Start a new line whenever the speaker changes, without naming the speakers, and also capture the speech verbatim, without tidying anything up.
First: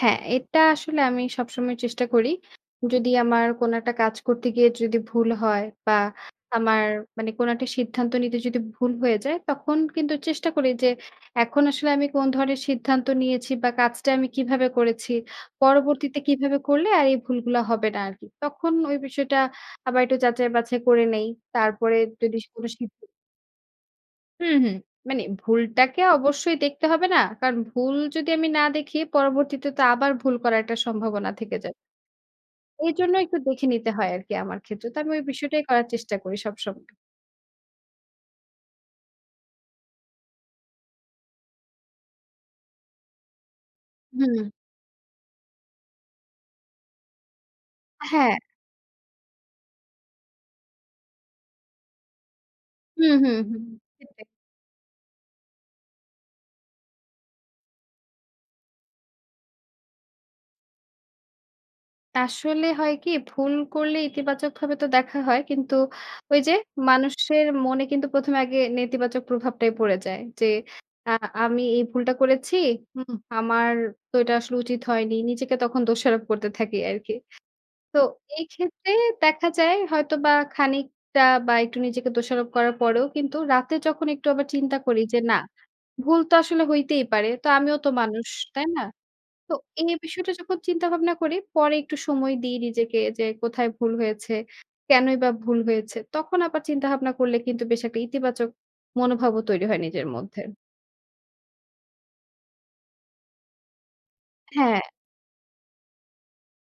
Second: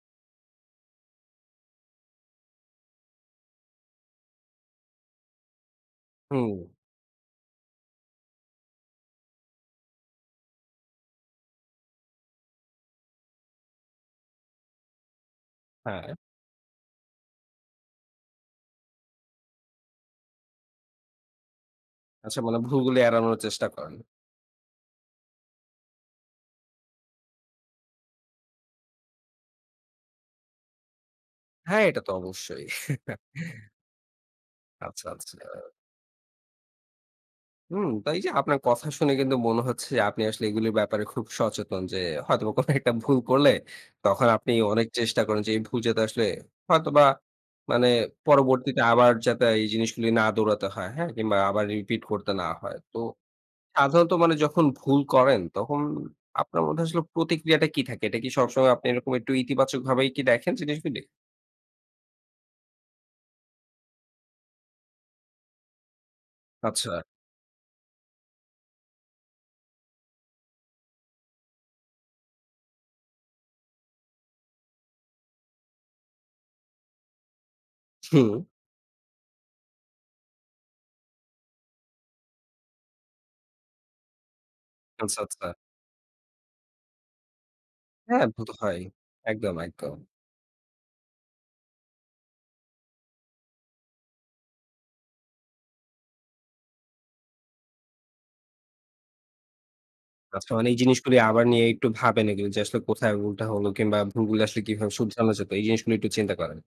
হ্যাঁ এটা আসলে আমি সবসময় চেষ্টা করি। যদি আমার কোন একটা কাজ করতে গিয়ে যদি ভুল হয় বা
হুম।
আমার মানে কোন একটা সিদ্ধান্ত নিতে যদি ভুল হয়ে যায়। তখন কিন্তু চেষ্টা করি যে এখন আসলে আমি কোন ধরনের সিদ্ধান্ত নিয়েছি বা কাজটা আমি কীভাবে করেছি,
হ্যাঁ।
পরবর্তীতে কীভাবে করলে আর এই ভুলগুলো হবে না আর কি। তখন ওই বিষয়টা আবার একটু যাচাই-বাছাই করে নিই। তারপরে যদি
আচ্ছা, মানে ভুলগুলি
[unintelligible]
এড়ানোর চেষ্টা করেন।
হুম, হুম। মানে ভুলটাকে অবশ্যই দেখতে হবে না? কারণ ভুল যদি আমি না দেখি পরবর্তীতে তো আবার ভুল করার একটা সম্ভাবনা থেকে যায়।
হ্যাঁ, এটা তো অবশ্যই।
এইজন্য একটু দেখে নিতে হয় আরকি আমার ক্ষেত্রে। তো
আচ্ছা,
আমি ওই
আচ্ছা।
বিষয়টাই করার চেষ্টা করি সবসময়।
হুম, তাই এইযে আপনার কথা শুনে কিন্তু মনে হচ্ছে আপনি আসলে এগুলির ব্যাপারে খুব সচেতন যে হয়তোবা কোন একটা ভুল করলে
হু
তখন
হুম।
আপনি অনেক চেষ্টা করেন যে এই ভুল যাতে আসলে হয়তোবা মানে
হ্যাঁ।
পরবর্তীতে আবার যাতে এই জিনিসগুলি না দৌড়াতে হয়, হ্যাঁ? কিংবা আবার রিপিট করতে না হয়। তো
হুম, হুম, হুম।
সাধারণত
সেটাই।
মানে যখন ভুল করেন তখন আপনার মধ্যে আসলে প্রতিক্রিয়াটা কী থাকে? এটা কি সবসময় আপনি এরকম একটু ইতিবাচকভাবে কি দেখেন জিনিসগুলি?
আসলে হয় কি ভুল করলে ইতিবাচকভাবে তো দেখা হয়। কিন্তু ওই যে
আচ্ছা।
মানুষের মনে কিন্তু প্রথমে আগে নেতিবাচক প্রভাবটাই পড়ে যায়। যে আ আমি এই ভুলটা করেছি। হুম, আমার তো এটা আসলে উচিত হয়নি। নিজেকে তখন দোষারোপ করতে থাকি আরকি। তো
হুম।
এই ক্ষেত্রে দেখা যায় হয়তোবা খানিকটা বা একটু নিজেকে দোষারোপ করার পরেও কিন্তু রাতে যখন আবার একটু চিন্তা করি
আচ্ছা,
যে না।
আচ্ছা।
ভুল তো আসলে হইতেই পারে। তো আমিও তো
হ্যাঁ,
মানুষ,
ভূতো
তাই
হয়।
না? তো
একদম, একদম।
এই বিষয়টা যখন চিন্তা ভাবনা করি পরে একটু সময় দিই নিজেকে যে কোথায় ভুল হয়েছে, কেনই বা ভুল হয়েছে। তখন আবার চিন্তা ভাবনা করলে কিন্তু বেশ একটা ইতিবাচক মনোভাবও তৈরি হয় নিজের মধ্যে।
আচ্ছা, মানে এই জিনিসগুলো আবার নিয়ে একটু ভাবেন এ যে আসলে কোথায় ভুল টা হলো কিংবা ভুলগুলো আসলে
হ্যাঁ।
কিভাবে শুধরানো যায়, এই জিনিসগুলো একটু চিন্তা করেন।